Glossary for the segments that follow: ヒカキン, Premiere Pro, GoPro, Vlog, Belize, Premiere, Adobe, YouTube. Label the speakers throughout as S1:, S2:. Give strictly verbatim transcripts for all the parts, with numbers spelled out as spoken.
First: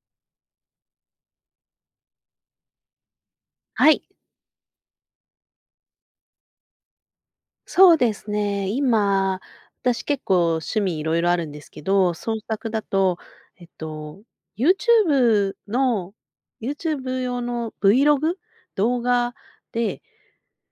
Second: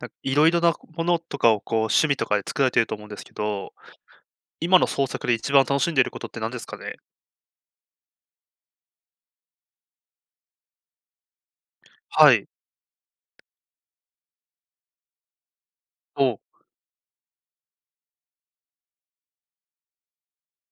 S1: なんかいろいろなものとかをこう趣味とかで作られていると思うんですけど、
S2: はい、
S1: 今の創作で一番楽しんでいることって何ですかね？
S2: そうですね。今、私結構趣味いろいろあるんですけど、
S1: は
S2: 創
S1: い。
S2: 作だと、えっと、YouTube の
S1: お、
S2: YouTube 用の Vlog？動画で、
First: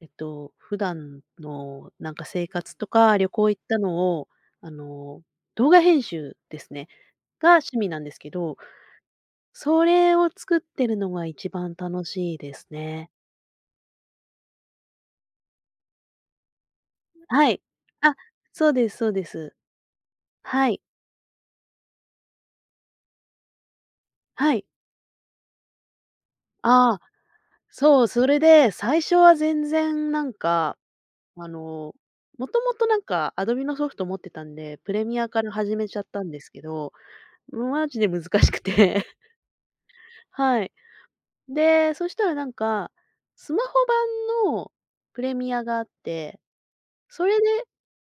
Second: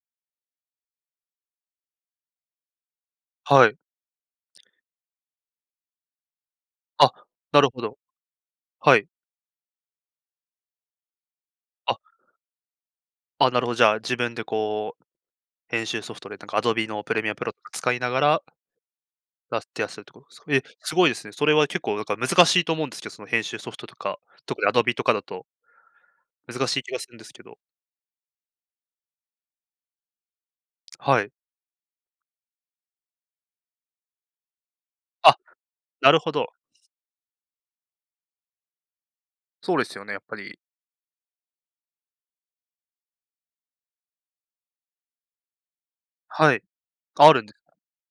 S2: えっと、普段のなんか生活とか旅行行っ
S1: はい。
S2: たのを、あの、動画編集ですね、
S1: あ、
S2: が
S1: なる
S2: 趣
S1: ほ
S2: 味
S1: ど。
S2: なんですけど、
S1: はい。
S2: それを作ってるのが一番
S1: あ、
S2: 楽しいですね。
S1: あ、なるほど、じゃあ自分でこう編集ソフトでなんか Adobe のプレミアプ
S2: は
S1: ロ
S2: い。
S1: とか使いな
S2: あ、
S1: がら、
S2: そうですそうです。
S1: ラてティアゃるってことです
S2: は
S1: か？え、
S2: い、
S1: すごいですね。それは結構なんか難しいと思うんですけど、その編集ソフトとか、
S2: は
S1: 特
S2: い。
S1: に Adobe とかだと難しい気
S2: あ
S1: が
S2: あ。
S1: するんですけど。
S2: そう、それで、最初は全然なんか、
S1: はい。
S2: あの、もともとなんかアドビのソフト持ってたんで、プレミア
S1: あ、
S2: から始めちゃっ
S1: なる
S2: たん
S1: ほ
S2: で
S1: ど。
S2: すけど、マジで難しくて
S1: そうですよね、やっぱり。
S2: はい。で、そしたらなんか、スマホ版のプレミアがあって、
S1: はい。
S2: そ
S1: あ
S2: れ
S1: るん
S2: で、
S1: です、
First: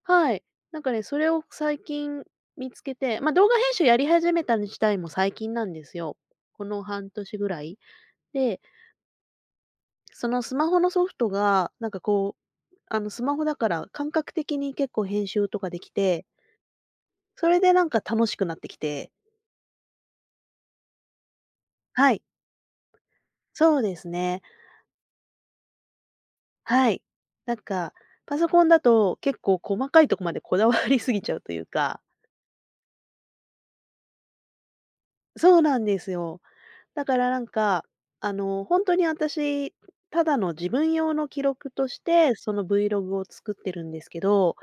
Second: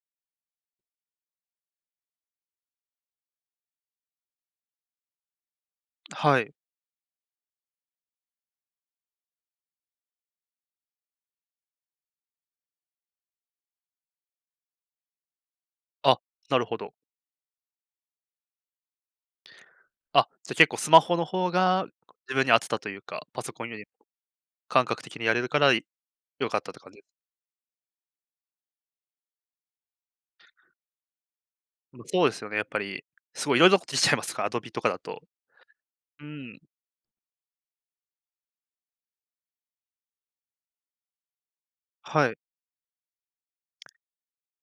S2: はい。なんかね、それを最近見つけて、ま、動画編集やり始めた自体も最近なんですよ。
S1: はい。
S2: この半年ぐらい。で、そのスマホのソフトが、なんかこう、あのスマホだから感覚的に結構編集とかでき
S1: あ、
S2: て、
S1: なるほど。
S2: それでなんか楽しくなってきて、
S1: あ、じゃ、結構スマホの方が
S2: はい、
S1: 自分に合ってたというか、パソコン
S2: そ
S1: よ
S2: う
S1: り
S2: ですね。
S1: 感覚的にやれるから、良かったって
S2: は
S1: 感じ
S2: い。
S1: です。
S2: なんか、パソコンだと結構細かいとこまでこだわりすぎちゃうというか。
S1: ま、そうですよね、やっぱり、すごいいろいろなことできちゃいますから、アドビとかだと。
S2: そうなんです
S1: う
S2: よ。
S1: ん、
S2: だからなんか、あの、本当に私、ただの自分用の記録とし
S1: は
S2: て、
S1: い、
S2: その Vlog を作ってるんですけど、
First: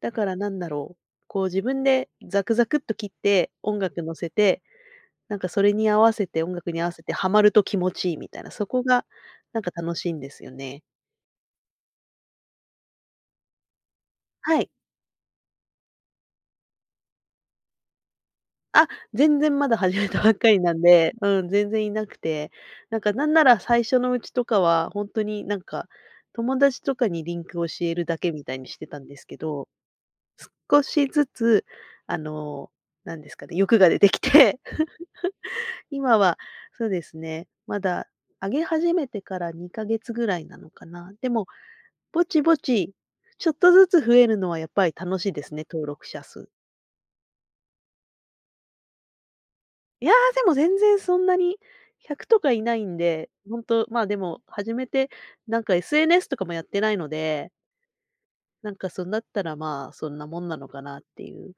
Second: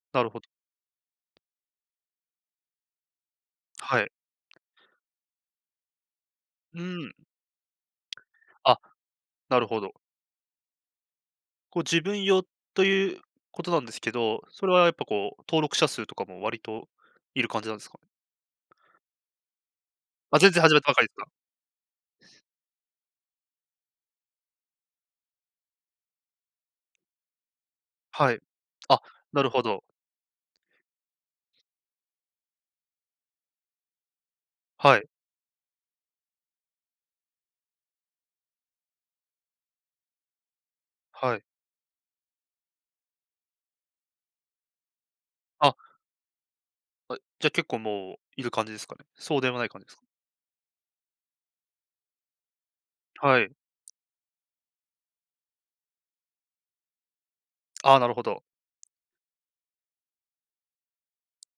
S2: だ
S1: な
S2: か
S1: る
S2: ら
S1: ほど。
S2: なんだろう、こう自分でザクザクっと切って、音
S1: は
S2: 楽
S1: い。
S2: 乗せてなんかそれに合わせて音楽に
S1: う
S2: 合わせて
S1: ん、
S2: ハマると気持ちいいみたいな、そ
S1: あ、
S2: こがな
S1: な
S2: ん
S1: る
S2: か
S1: ほど。
S2: 楽しいんですよね。
S1: こう自分用ということなんですけど、
S2: は
S1: そ
S2: い。
S1: れはやっぱこう、登録者数とかも割といる感じなんですかね？
S2: あ、全然まだ始めたばっ
S1: あ、
S2: か
S1: 全
S2: り
S1: 然
S2: な
S1: 始
S2: ん
S1: めたばかり
S2: で、
S1: ですか？
S2: うん、全然いなくて、なんかなんなら最初のうちとかはほんとになんか、友達とかにリンクを教えるだけ
S1: はい。
S2: みたいにしてた
S1: あ、
S2: んですけ
S1: なるほ
S2: ど、
S1: ど。
S2: 少しずつあの、なんですかね、欲が出てきて。
S1: はい、
S2: 今はそうですね、まだ上げ始めてからにかげつぐらいなのかな。で
S1: はい。
S2: もぼちぼち、ちょっとずつ増えるのはやっぱり楽しいですね、
S1: あ、
S2: 登録者数。
S1: あ、じゃ、結構もういる感じですかね？そうでもない感じですか？
S2: いや、でも全然そんなにひゃくとかいないんで、
S1: はい。
S2: ほんと、まあ、でも始めて、なんか エスエヌエス とかもやってないので、
S1: ああ、なるほど。
S2: なんかそんだったら、まあ、そんなもんなのかなっていう。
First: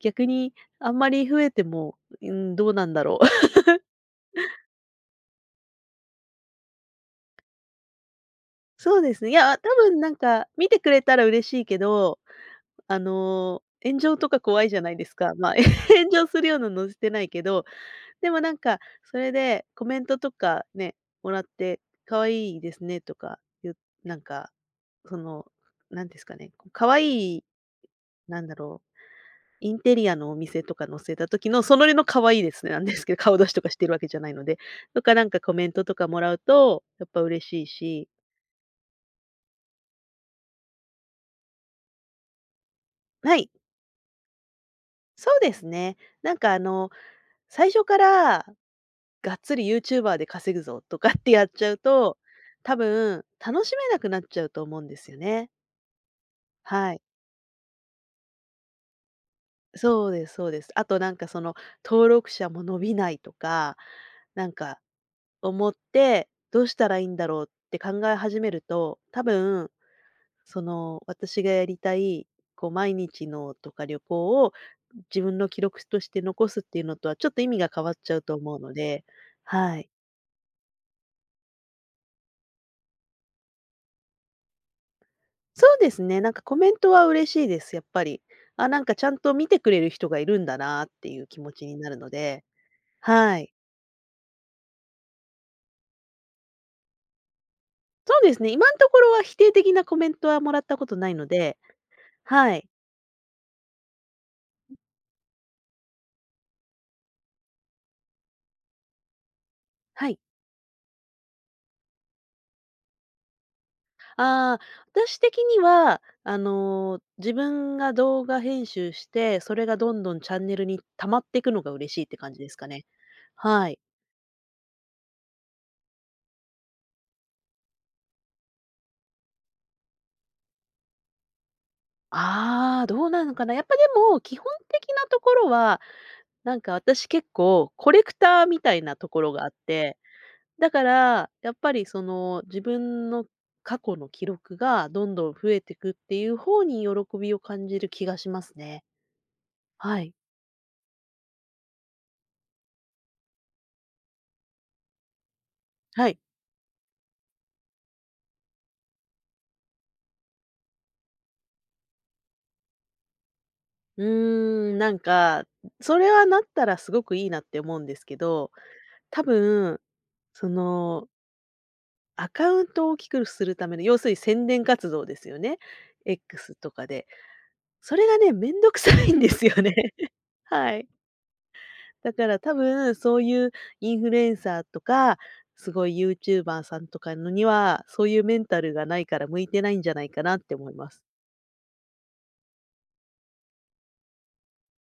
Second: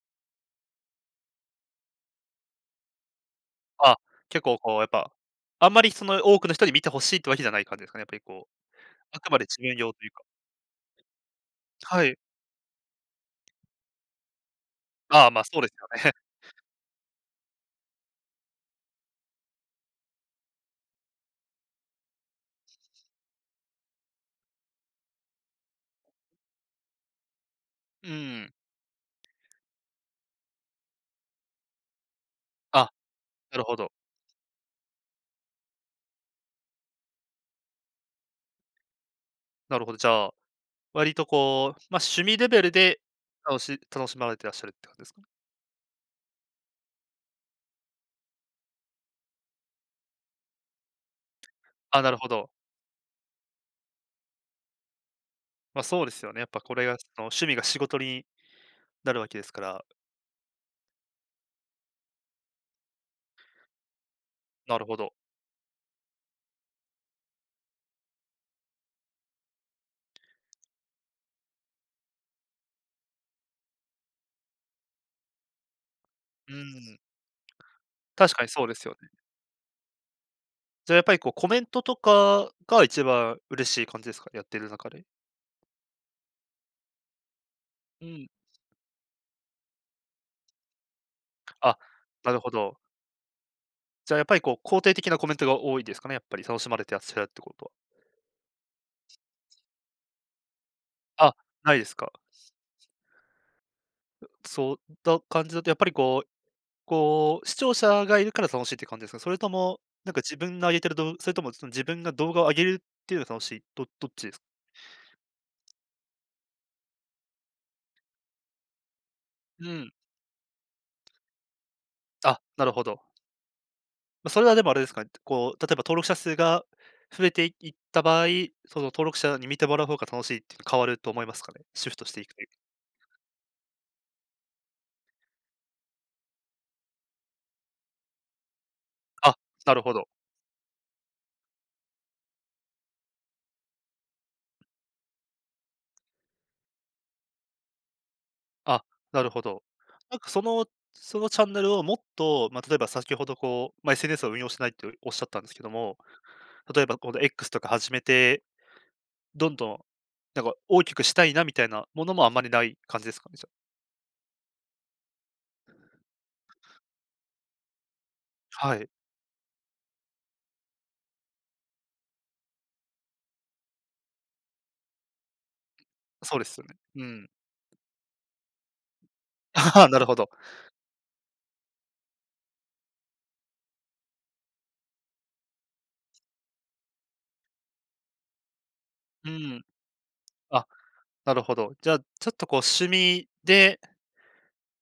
S2: 逆にあんまり増えても、うーん、どうなんだろう。
S1: あ、結構こうやっぱ、あんまりその多くの人に見て欲しいってわけじゃない感じですかね、やっぱりこう、
S2: そうで
S1: あ
S2: すね。
S1: く
S2: い
S1: まで
S2: や、
S1: 自
S2: 多
S1: 分用
S2: 分
S1: とい
S2: な
S1: う
S2: ん
S1: か。
S2: か見てくれたら嬉しいけ
S1: はい。
S2: ど、あの、炎上とか怖いじゃないです
S1: ああ、
S2: か。
S1: まあ、
S2: まあ、
S1: そうです よね。
S2: 炎上するようなの載せてないけど、でもなんか、それでコメントとかね、もらって、可愛いですねとか言う、なんか、その、なんですかね、可愛い、
S1: う
S2: なん
S1: ん。
S2: だろう、インテリアのお店とか載せた時の、そのりの可愛いですね、なん
S1: あ、
S2: ですけど、顔出し
S1: な
S2: と
S1: る
S2: かし
S1: ほ
S2: て
S1: ど。
S2: るわけじゃないので。とかなんかコメントとかもらうと、やっぱ嬉しいし、
S1: なるほど、じゃあ、割とこう、ま、趣味レベルで、
S2: はい、
S1: 楽し楽しまれてらっしゃるって感じですかね？
S2: そうですね。なんかあの、最初から、がっつりユーチューバーで稼ぐぞとかってやっちゃう
S1: あ、な
S2: と、
S1: るほど。
S2: 多分楽しめなくなっちゃうと思うんですよね。
S1: ま、そうですよね。やっぱこれ
S2: は
S1: が
S2: い。
S1: その趣味が仕事になるわけですから、
S2: そうですそうです。あとなんかその、登録者も伸びないとか、なん
S1: な
S2: か
S1: るほど。
S2: 思って、どうしたらいいんだろうって考え始めると、多分、その、私がやりたい、こう毎日のとか旅行を自分の記録として残
S1: う
S2: すっていうの
S1: ん、
S2: とはちょっと意味が変わっちゃうと
S1: 確かに
S2: 思う
S1: そう
S2: の
S1: ですよ
S2: で。
S1: ね。
S2: はい。
S1: じゃあやっぱりこうコメントとかが一番嬉しい感じですか？やってる中で。
S2: そうですね、なんかコメントは嬉しいです、やっぱ
S1: う
S2: り。
S1: ん。
S2: あ、なんかちゃんと見てくれる人がいるんだなっていう気持ちに
S1: あ、
S2: なるの
S1: なる
S2: で。
S1: ほど。
S2: はい。
S1: じゃあ、やっぱりこう、肯定的なコメントが多いですかね、やっぱり楽しまれてらっしゃるってことは。
S2: そうですね、今のところは否定的なコメントはもらったことないの
S1: あ、
S2: で。
S1: ないですか。
S2: はい。
S1: そうだった感じだとやっぱりこう、こう、視聴者がいるから楽しいって感じですか？それとも、
S2: は
S1: なん
S2: い。
S1: か自分の上げてる動それともその自分が動画を上げるっていうのが楽しい、どどっちですか？
S2: ああ、私的には、あの、自分が動画編集して、それ
S1: う
S2: が
S1: ん、
S2: どんどんチャンネルに溜まっていくのが嬉しいって感じ
S1: あ、
S2: です
S1: な
S2: か
S1: るほ
S2: ね。
S1: ど。
S2: はい。
S1: ま、それはでもあれですかね、こう、例えば登録者数が増えていいった場合、その登録者に見てもらう方が楽しいっていうの変わると思いますかね？シフトしていくという。
S2: ああ、どうなのかな。やっぱでも、基本的なところは、なんか私結構コレクターみたいなところ
S1: あ、
S2: があっ
S1: なるほ
S2: て、
S1: ど。
S2: だから、やっぱりその自分の過去の記録がどんどん増えていくっていう方に喜びを感じる気がしますね。
S1: あ、なるほど。
S2: はい。
S1: なんかそのそのチャンネルをもっと、まあ、例えば先ほどこう、まあ、エスエヌエス を運用してないっておっしゃったんですけども、
S2: はい。
S1: 例えばこの X とか始めて、どんどん、なんか大きくしたいなみたいなものもあんまりない感じですかね、じゃ
S2: うーん、なんか、それはなったらすごくいいなって思うんですけど、
S1: あ。はい。
S2: 多分、その、アカウントを大きくするための、要するに宣伝活動ですよね。
S1: そうで
S2: X
S1: すよ
S2: と
S1: ね。
S2: か
S1: う
S2: で。
S1: ん。
S2: それがね、めんどくさいんです よね。
S1: ああ、なる ほど。
S2: はい。だから多分、そういうインフルエンサーとか、すごいユーチューバーさんとかのには、そういうメンタルがないから
S1: う
S2: 向いて
S1: ん。
S2: ないんじゃないかなって
S1: あ、
S2: 思います。
S1: なるほど。じゃあ、ちょっとこう趣味で、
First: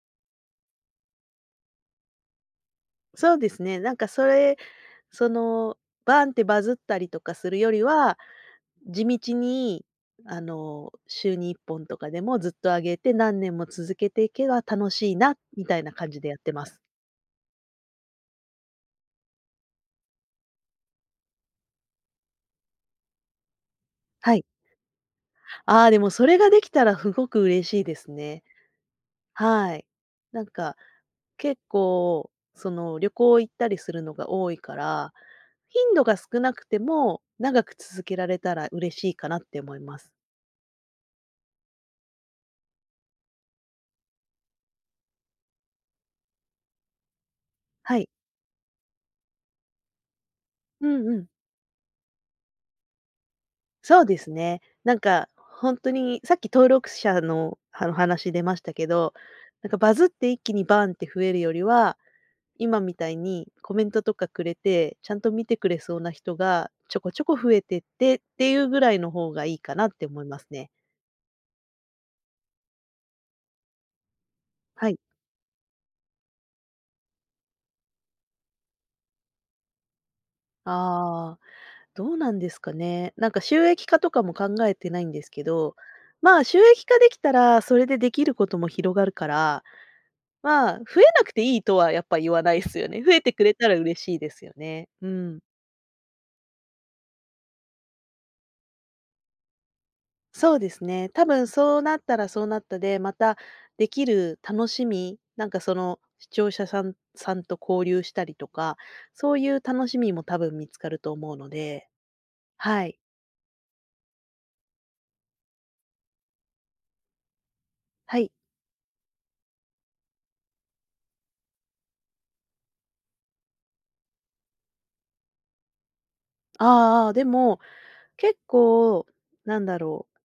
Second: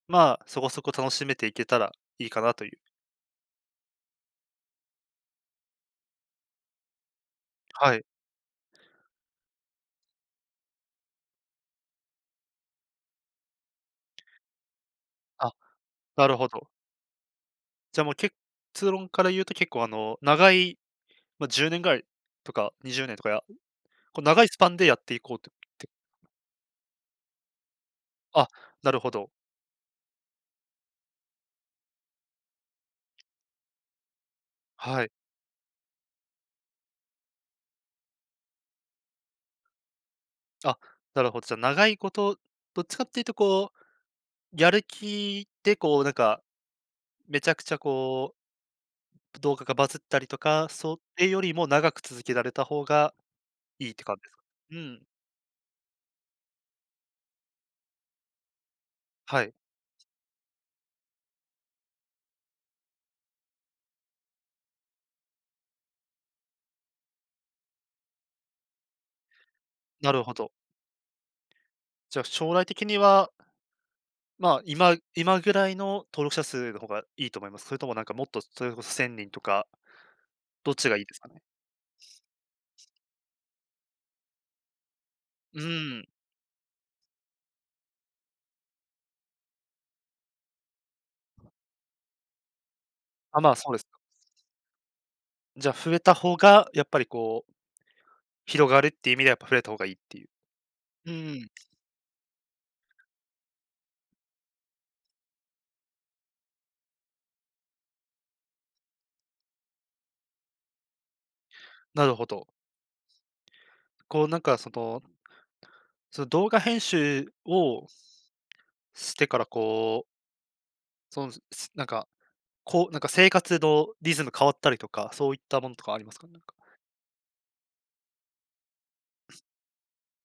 S1: まあ、そこそこ楽しめていけたらいいかなという。
S2: そうですね、なんかそれ、その、バーンってバズったりとかするより
S1: はい。
S2: は、地道に、あの、週にいっぽんとかでもずっと上げて、何年も続けていけば楽しいな、
S1: あ、
S2: みたいな感じ
S1: な
S2: でや
S1: る
S2: っ
S1: ほ
S2: てま
S1: ど。
S2: す。
S1: じゃあもう結結論から言うと結構あの、長い、まあ、じゅうねんぐらいとかにじゅうねんとか、やこう
S2: は
S1: 長
S2: い。
S1: いスパンでやっていこうってっ
S2: あ
S1: て
S2: あ、でもそれができたらすごく嬉しいですね。
S1: あ、なるほど。
S2: はい。なんか結構、その、旅行行ったりするのが多いか
S1: はい。
S2: ら、頻度が少なくても、長く続けられたら嬉しいかなって思います。
S1: あ、なるほど。じゃあ、長いこと、どっちかっていうとこう、やる気でこうなんか、めちゃくちゃ
S2: はい。
S1: こう、動画がバズったりとか、
S2: う
S1: そ
S2: んうん。
S1: れよりも長く続けられた方がいいっ
S2: そ
S1: て
S2: う
S1: 感
S2: で
S1: じで
S2: す
S1: すか？
S2: ね。
S1: う
S2: なん
S1: ん、
S2: か、本当に、さっき登録者の、あの、話出ましたけど、
S1: はい、
S2: なんかバズって一気にバーンって増えるよりは、今みたいにコメントとかくれて、ちゃんと見てくれそうな人がちょこちょこ増えてってっていうぐらいの方がいいかなって
S1: な
S2: 思
S1: る
S2: い
S1: ほ
S2: ます
S1: ど。
S2: ね。
S1: じゃあ将来的には、まあ、
S2: はい。
S1: 今今ぐらいの登録者数の方がいいと思います？それともなんかもっとそれこそせんにんとか、どっちがいいですか
S2: ああ。
S1: ね？
S2: どうなんですかね。なんか収益化とかも考えてないんですけ
S1: う
S2: ど、
S1: ん、
S2: まあ、収益化できたら、それでできることも広がるから、まあ、増えなくていいとはやっぱ言わないですよね。増えて
S1: あ、
S2: く
S1: ま
S2: れ
S1: あ、
S2: た
S1: そ
S2: ら
S1: うです
S2: 嬉
S1: ね。
S2: しいですよね。うん。
S1: じゃあ、増えた方が、やっぱりこう、広がるっていう意味ではやっぱ増えた方がいいっていう。
S2: そうですね。
S1: う
S2: 多分
S1: ん。
S2: そうなったらそうなったで、またできる楽しみ、なんかその視聴者さんさんと交流したりとか、そういう楽しみも多分見つかると思うので。
S1: なるほど。
S2: はい。
S1: こうなんかその、その動画編集を
S2: はい。
S1: してからこう、その、すなんか、こう、なんか生活のリズム変わったりとか、そういったものとかありますか？なんか。
S2: ああ、あー、でも、結構なんだろう、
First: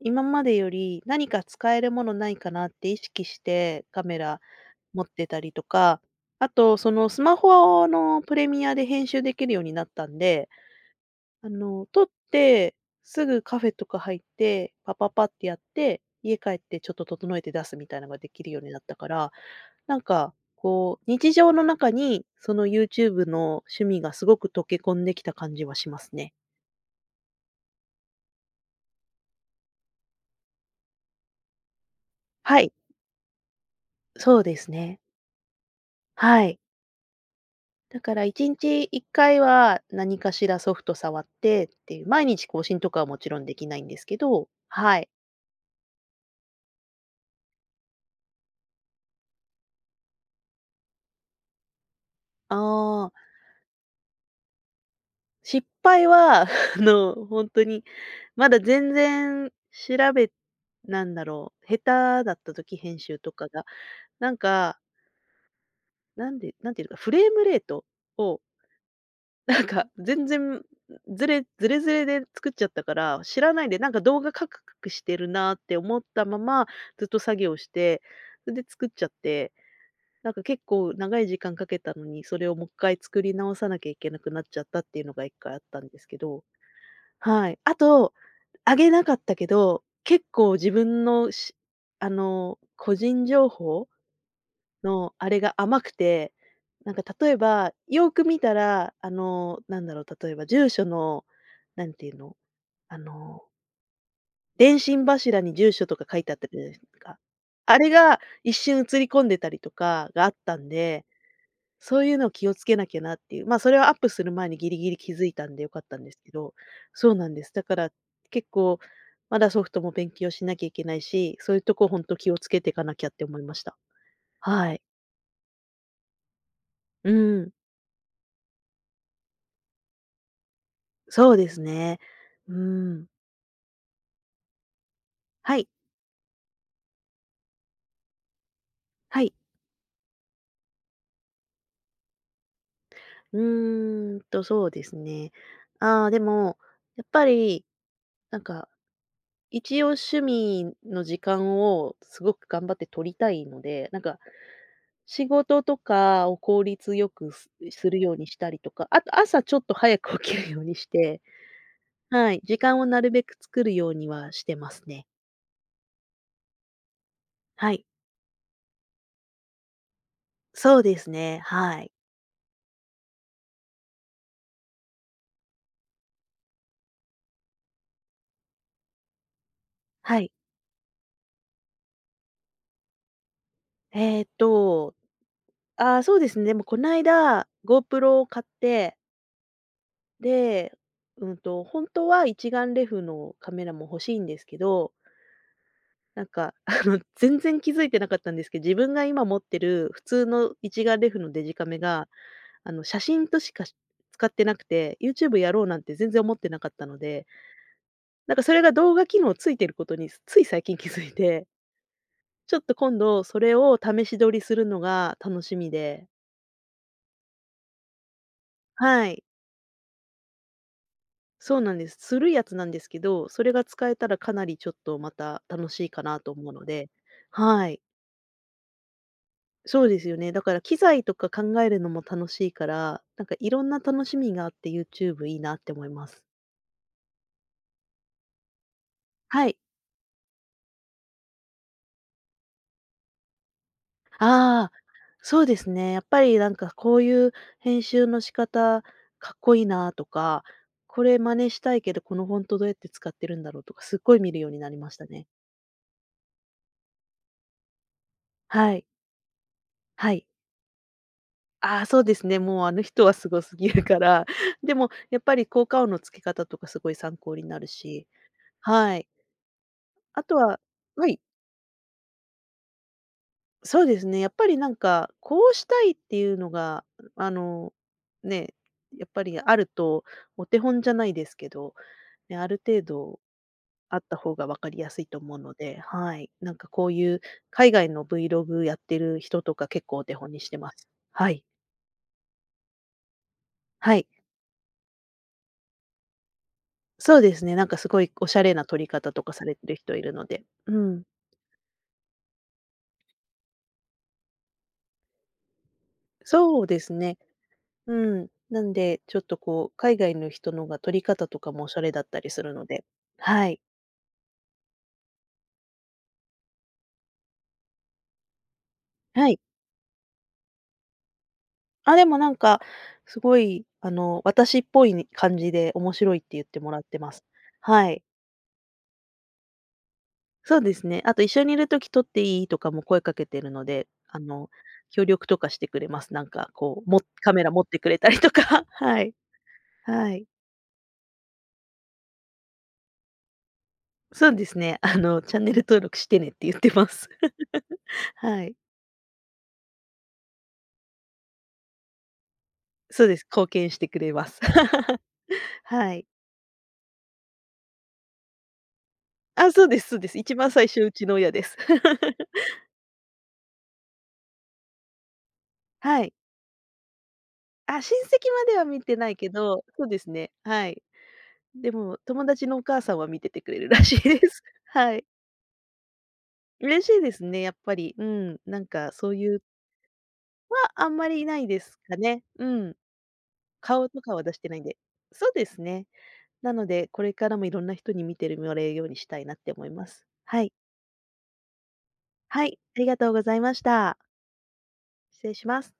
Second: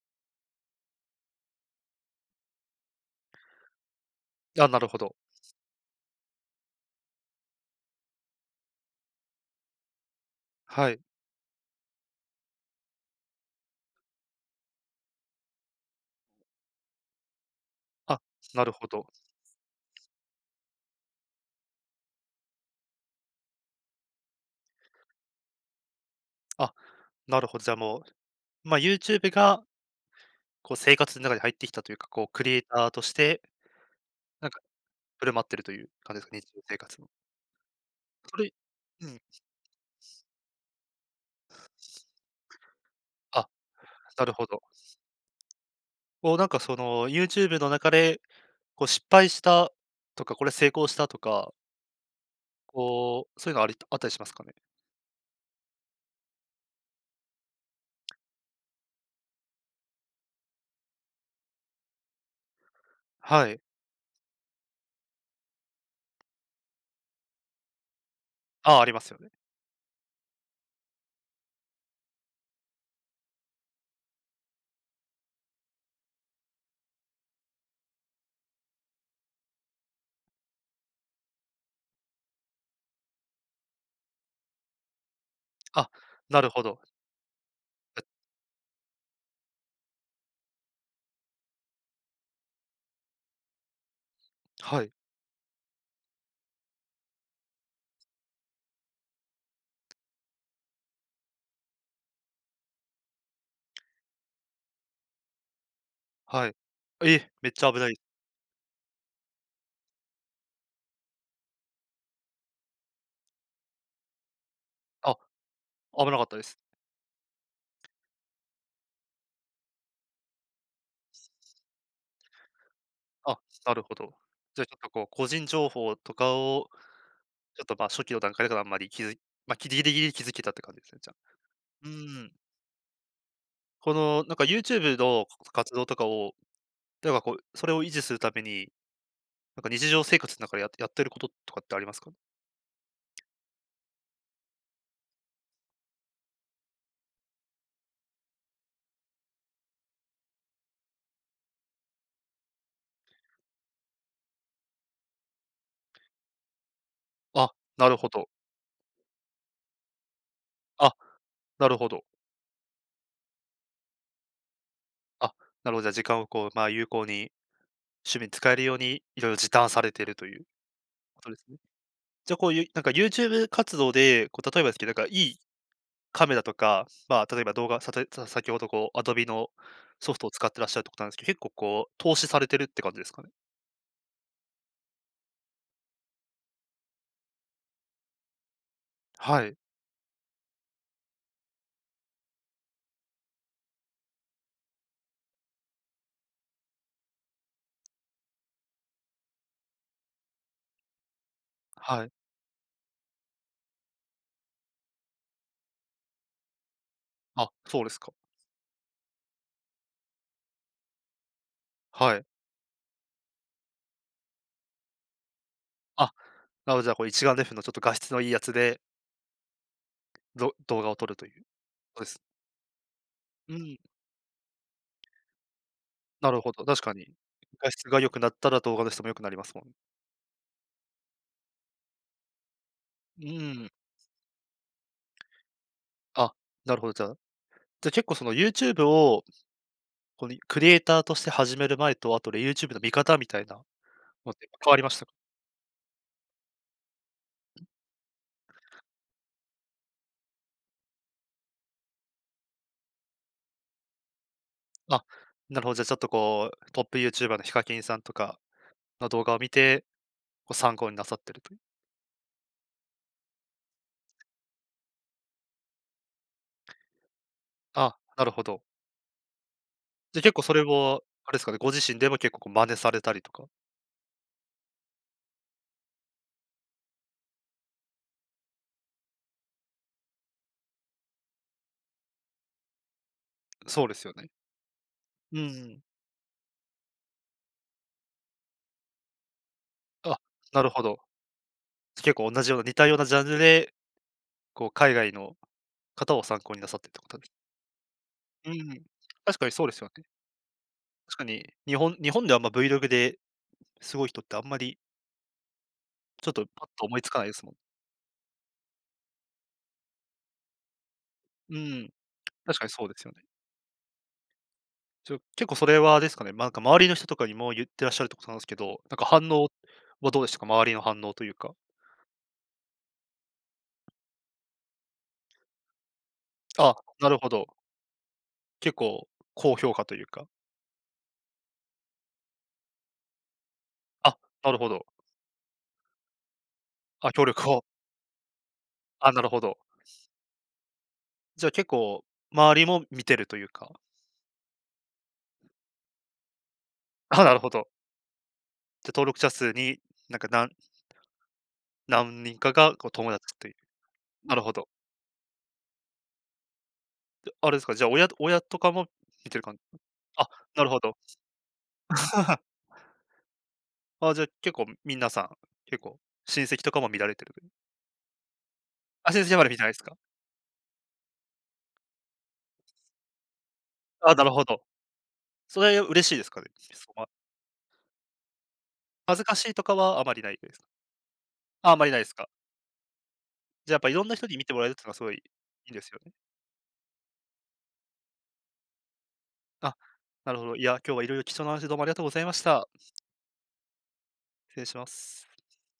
S2: 今までより何か使えるものないかなって意識してカメラ
S1: あ、なるほ
S2: 持っ
S1: ど。
S2: てたりとか、あとそのスマホのプレミアで編集できるようになったんで、
S1: はい。
S2: あの、撮ってすぐカフェとか入って、パパパってやって、家帰ってちょっと整えて出すみたいなのが
S1: あ、
S2: できるよう
S1: な
S2: に
S1: る
S2: なっ
S1: ほ
S2: た
S1: ど。
S2: から、なんかこう日常の中にその YouTube の趣味がすごく溶け込んできた感じはしますね。
S1: あ、なるほど。じゃあもう、まあ、YouTube がこう生活の中に入ってきたというか、こうクリエ
S2: は
S1: イ
S2: い、
S1: ターとして、
S2: そう
S1: なん
S2: で
S1: か
S2: すね。
S1: 振る舞ってるという感じですか？日
S2: はい。
S1: 常生活の。
S2: だから
S1: そ
S2: 1
S1: れ
S2: 日1
S1: うん。
S2: 回は何かしらソフト触ってっていう、毎日更新とかはもちろん
S1: あ、
S2: できないんですけ
S1: なるほ
S2: ど。
S1: ど。
S2: はい。
S1: こうなんかその YouTube の中で、こう失敗したとか、これ成功したとか、
S2: ああ、
S1: こう、そういうのありあったりしますかね？
S2: 失敗は。あの、本当に、まだ全然調べ、なんだろう、下手だった時、編集とか
S1: はい。
S2: が。なんか、なんでなんていうのか、フレームレートを
S1: ああ、りますよね。
S2: なんか、全然、ずれずれずれで作っちゃったから、知らないで、なんか動画カクカクしてるなって思ったまま、ずっと作業して、それで作っちゃって、なんか結構長い時間かけたのに、それをもう一回作り直さなきゃいけなくなっちゃったっていうのが一回あったん
S1: あ、
S2: ですけ
S1: な
S2: ど。
S1: るほど。
S2: はい。あと、
S1: え、
S2: あげなかったけど、結構自分のしあの、個人情報
S1: はい、
S2: のあれが甘くて、なんか例えば、よく見たら、あの、なんだろう、例えば住所の、なんていうの、あの、電信柱に住所とか書いてあった
S1: は
S2: り
S1: い。
S2: じゃないですか。
S1: え、めっちゃ
S2: あ
S1: 危
S2: れ
S1: ない。
S2: が一瞬映り込んでたりとかがあったんで、そういうのを気をつけなきゃなっていう、ま、あそれはアップする前にギリギリ気
S1: あ、
S2: づいたんで良かったん
S1: 危
S2: で
S1: な
S2: す
S1: かっ
S2: け
S1: たで
S2: ど。
S1: す。
S2: そうなんです。だから結構、まだソフトも勉強しなきゃいけないし、そういうとこ本当気をつけていかなきゃって思
S1: あ、
S2: いまし
S1: な
S2: た。
S1: るほど。じゃあ
S2: は
S1: ちょっ
S2: い。
S1: とこう、個人情報とかを、
S2: うん。
S1: ちょっとまあ初期の段階だからあんまり気づいまあ、ギリギリギリ気づけたって感じですね、じゃあ。
S2: そうです
S1: う
S2: ね。
S1: ん。
S2: うーん。
S1: このなんか YouTube の
S2: はい、
S1: 活動とかを、例えばこう、それを維持するために
S2: はい。
S1: なんか日常生活の中でややってることとかってありますか？
S2: うーんと、そうですね。ああ、でも、やっぱり、なんか、一応趣味の時間をすごく頑張って取りたいので、なんか、仕事とかを効率よくす
S1: あ、な
S2: す
S1: る
S2: る
S1: ほ
S2: ように
S1: ど。
S2: したりとか、あと朝ちょっと早く起きるようにし
S1: あ、
S2: て、
S1: なるほど。
S2: はい、時間をなるべく作るようにはしてますね。
S1: あ、なるほど、じゃあ時間をこう、まあ、有効に
S2: はい。
S1: 趣味に使えるように、いろいろ時短されているという
S2: そうです
S1: ことで
S2: ね、
S1: すね。
S2: はい。
S1: じゃあ、こういうなんか YouTube 活動で、こう例えばですけど、なんかいいカメラとか、まあ、例えば動画、さとさ先ほどこう Adobe のソ
S2: は
S1: フトを
S2: い。
S1: 使ってらっしゃるってことなんですけど、結構こう投資されてるって感じですかね？
S2: えっとああ、そうですね。でもこの間 ゴープロ を買って、
S1: はい、
S2: で、うんと、本当は一眼レフのカメラも欲しいんですけど、なんか、あの、全然気づいてなかったんですけど、自分が今持ってる普通の一眼レフのデジカメ
S1: は
S2: が、
S1: い。
S2: あの、写真としかし使ってなくて、YouTube やろうなんて全然思ってなかったので、
S1: あ、そうですか。
S2: なんかそれが動画機能ついてることに、つい最近気づいて、
S1: はい。
S2: ちょっと今度それを試し撮りするのが楽しみで。
S1: あ、なるほど、じゃあこう一眼レフのちょっと画質のいいやつで、
S2: はい。
S1: ど動画を撮るという、
S2: そうなんです。
S1: そうで
S2: す
S1: す。
S2: るやつなんですけど、それ
S1: う
S2: が
S1: ん。
S2: 使えたらかなりちょっとまた楽しいかな
S1: な
S2: と
S1: る
S2: 思う
S1: ほ
S2: の
S1: ど、確
S2: で。
S1: かに。
S2: は
S1: 画
S2: い。
S1: 質が良くなったら動画の質も良くなりますもん。
S2: そうですよね。だから機材とか考えるのも楽しいから、な
S1: う
S2: んかいろん
S1: ん。
S2: な楽しみがあって YouTube いいなって思います。
S1: あ、なるほど、じゃあ、じゃ、結構その YouTube を、
S2: はい。
S1: このクリエイターとして始める前と、あとで YouTube の見方みたいなのって
S2: あ
S1: 変
S2: あ、
S1: わりましたか？
S2: そうですね。やっぱりなんかこういう編集の仕方かっこいいなとか、これ真似したいけど、このフォントどうやって使ってるんだろうとか、すっごい見るようになりまし
S1: あ、
S2: たね。
S1: なるほど、じゃあちょっとこう、トップ YouTuber のヒカキンさんとか
S2: はい。
S1: の動画を見て、
S2: はい。
S1: こう参考になさってるという。
S2: ああ、そうですね。もうあの人はすごすぎるから。でもやっぱり効果音のつけ方とかすごい参考になる
S1: あ、
S2: し。
S1: なるほど。
S2: はい。
S1: じゃ、
S2: あ
S1: 結
S2: と
S1: 構そ
S2: は
S1: れを
S2: はい、
S1: あれですかね、ご自身でも結構こう真似されたりとか。
S2: そうですね。やっぱりなんか、こうしたいっていうのが、あの、ね、やっぱりあると、お手本じゃないですけど、ね、ある程度
S1: そうで
S2: あっ
S1: すよ
S2: た
S1: ね。
S2: 方が分かりやすいと思う
S1: う
S2: ので。
S1: ん。
S2: はい。なんかこういう海外の ブイログ やってる人とか結構お手
S1: あ、
S2: 本にして
S1: な
S2: ま
S1: るほ
S2: す。
S1: ど。
S2: はい。
S1: 結構同じような似たようなジャンルで、
S2: はい。
S1: こう海外の方を参考になさってってこ
S2: そ
S1: と
S2: う
S1: です。
S2: ですね、なんかすごいおしゃ
S1: う
S2: れな撮
S1: ん。
S2: り方とか
S1: 確
S2: さ
S1: かに
S2: れて
S1: そうで
S2: る
S1: すよ
S2: 人い
S1: ね。
S2: るので。うん。
S1: 確かに日本日本では、ま、Vlog ですごい人ってあんまり、ちょっと
S2: そう
S1: パッ
S2: で
S1: と
S2: す
S1: 思いつ
S2: ね。
S1: かないですもん。
S2: うん。なんで、ちょっとこう、海外の人のが撮り方とか
S1: う
S2: もおしゃれ
S1: ん、
S2: だったりする
S1: 確
S2: の
S1: かに
S2: で。
S1: そうですよね。
S2: はい。
S1: ちょ結構それはあれですかね、ま、なんか周りの人とかにも言ってらっしゃるってことなんですけど、なんか
S2: は
S1: 反
S2: い。
S1: 応はどうでしたか？周りの反応というか。
S2: あ、でもなんか、すごい、あの、私っぽい感じで面白いって言っても
S1: あ、
S2: らって
S1: な
S2: ま
S1: る
S2: す。
S1: ほど。
S2: はい。
S1: 結構高評価というか。
S2: そうですね。あと一緒にいる時撮っていい？とかも声かけてるので、
S1: あ、
S2: あの、
S1: なるほど。
S2: 協力とかしてくれます。なんかこう、も
S1: あ、協
S2: カメ
S1: 力
S2: ラ持
S1: を。
S2: ってくれたりとか。は
S1: あ、
S2: い。
S1: なるほど。
S2: はい。
S1: じゃあ結構周りも見てるというか。
S2: そうですね。あの、チャンネル登録してねって言ってます。
S1: あ、なるほど。
S2: はい。
S1: じゃ、登録者数になんかなん何人かがこう
S2: そう
S1: 友
S2: で
S1: 達
S2: す。
S1: っ
S2: 貢
S1: ていう。
S2: 献してくれま
S1: な
S2: す。
S1: るほど。
S2: はい。
S1: で、あれですか、じゃあ、親親とかも見てる
S2: あ、
S1: かん
S2: そうですそうです。
S1: あ、
S2: 一番
S1: な
S2: 最
S1: るほ
S2: 初、う
S1: ど。
S2: ちの親です。
S1: あ、じゃあ、結構皆さん、結構
S2: はい。
S1: 親戚とかも見られてるという。
S2: あ、親戚までは見てな
S1: あ、
S2: い
S1: 親
S2: け
S1: 戚はまだ見て
S2: ど、
S1: ないです
S2: そう
S1: か。
S2: ですね、はい。でも、友達のお母さんは見ててくれるらしい
S1: あ、
S2: で
S1: なる
S2: す。
S1: ほ ど。
S2: はい。
S1: それは嬉しいですかね？
S2: 嬉
S1: そ
S2: しい
S1: の、
S2: ですね、やっぱり。うん、なんかそう
S1: 恥ずか
S2: いう
S1: しいとかはあまりないで
S2: は、
S1: すか？
S2: あんまりいないで
S1: あ、あ
S2: す
S1: まり
S2: か
S1: ないです
S2: ね。
S1: か。
S2: うん。
S1: じゃあ、やっ
S2: 顔
S1: ぱい
S2: と
S1: ろん
S2: か
S1: な
S2: は
S1: 人
S2: 出
S1: に
S2: し
S1: 見
S2: て
S1: て
S2: ない
S1: も
S2: ん
S1: らえる
S2: で。
S1: ってのはすごいい
S2: そうです
S1: いで
S2: ね。
S1: すよね。
S2: なので、これからもいろんな人に見てるもらえるようにしたいなって思い
S1: あ、
S2: ます。
S1: なる
S2: は
S1: ほ
S2: い。
S1: ど。いや、今日はいろいろ貴重な話どうもありがとうございまし
S2: はい、
S1: た。
S2: ありがとうございました。
S1: 失礼しま
S2: 失
S1: す。
S2: 礼します。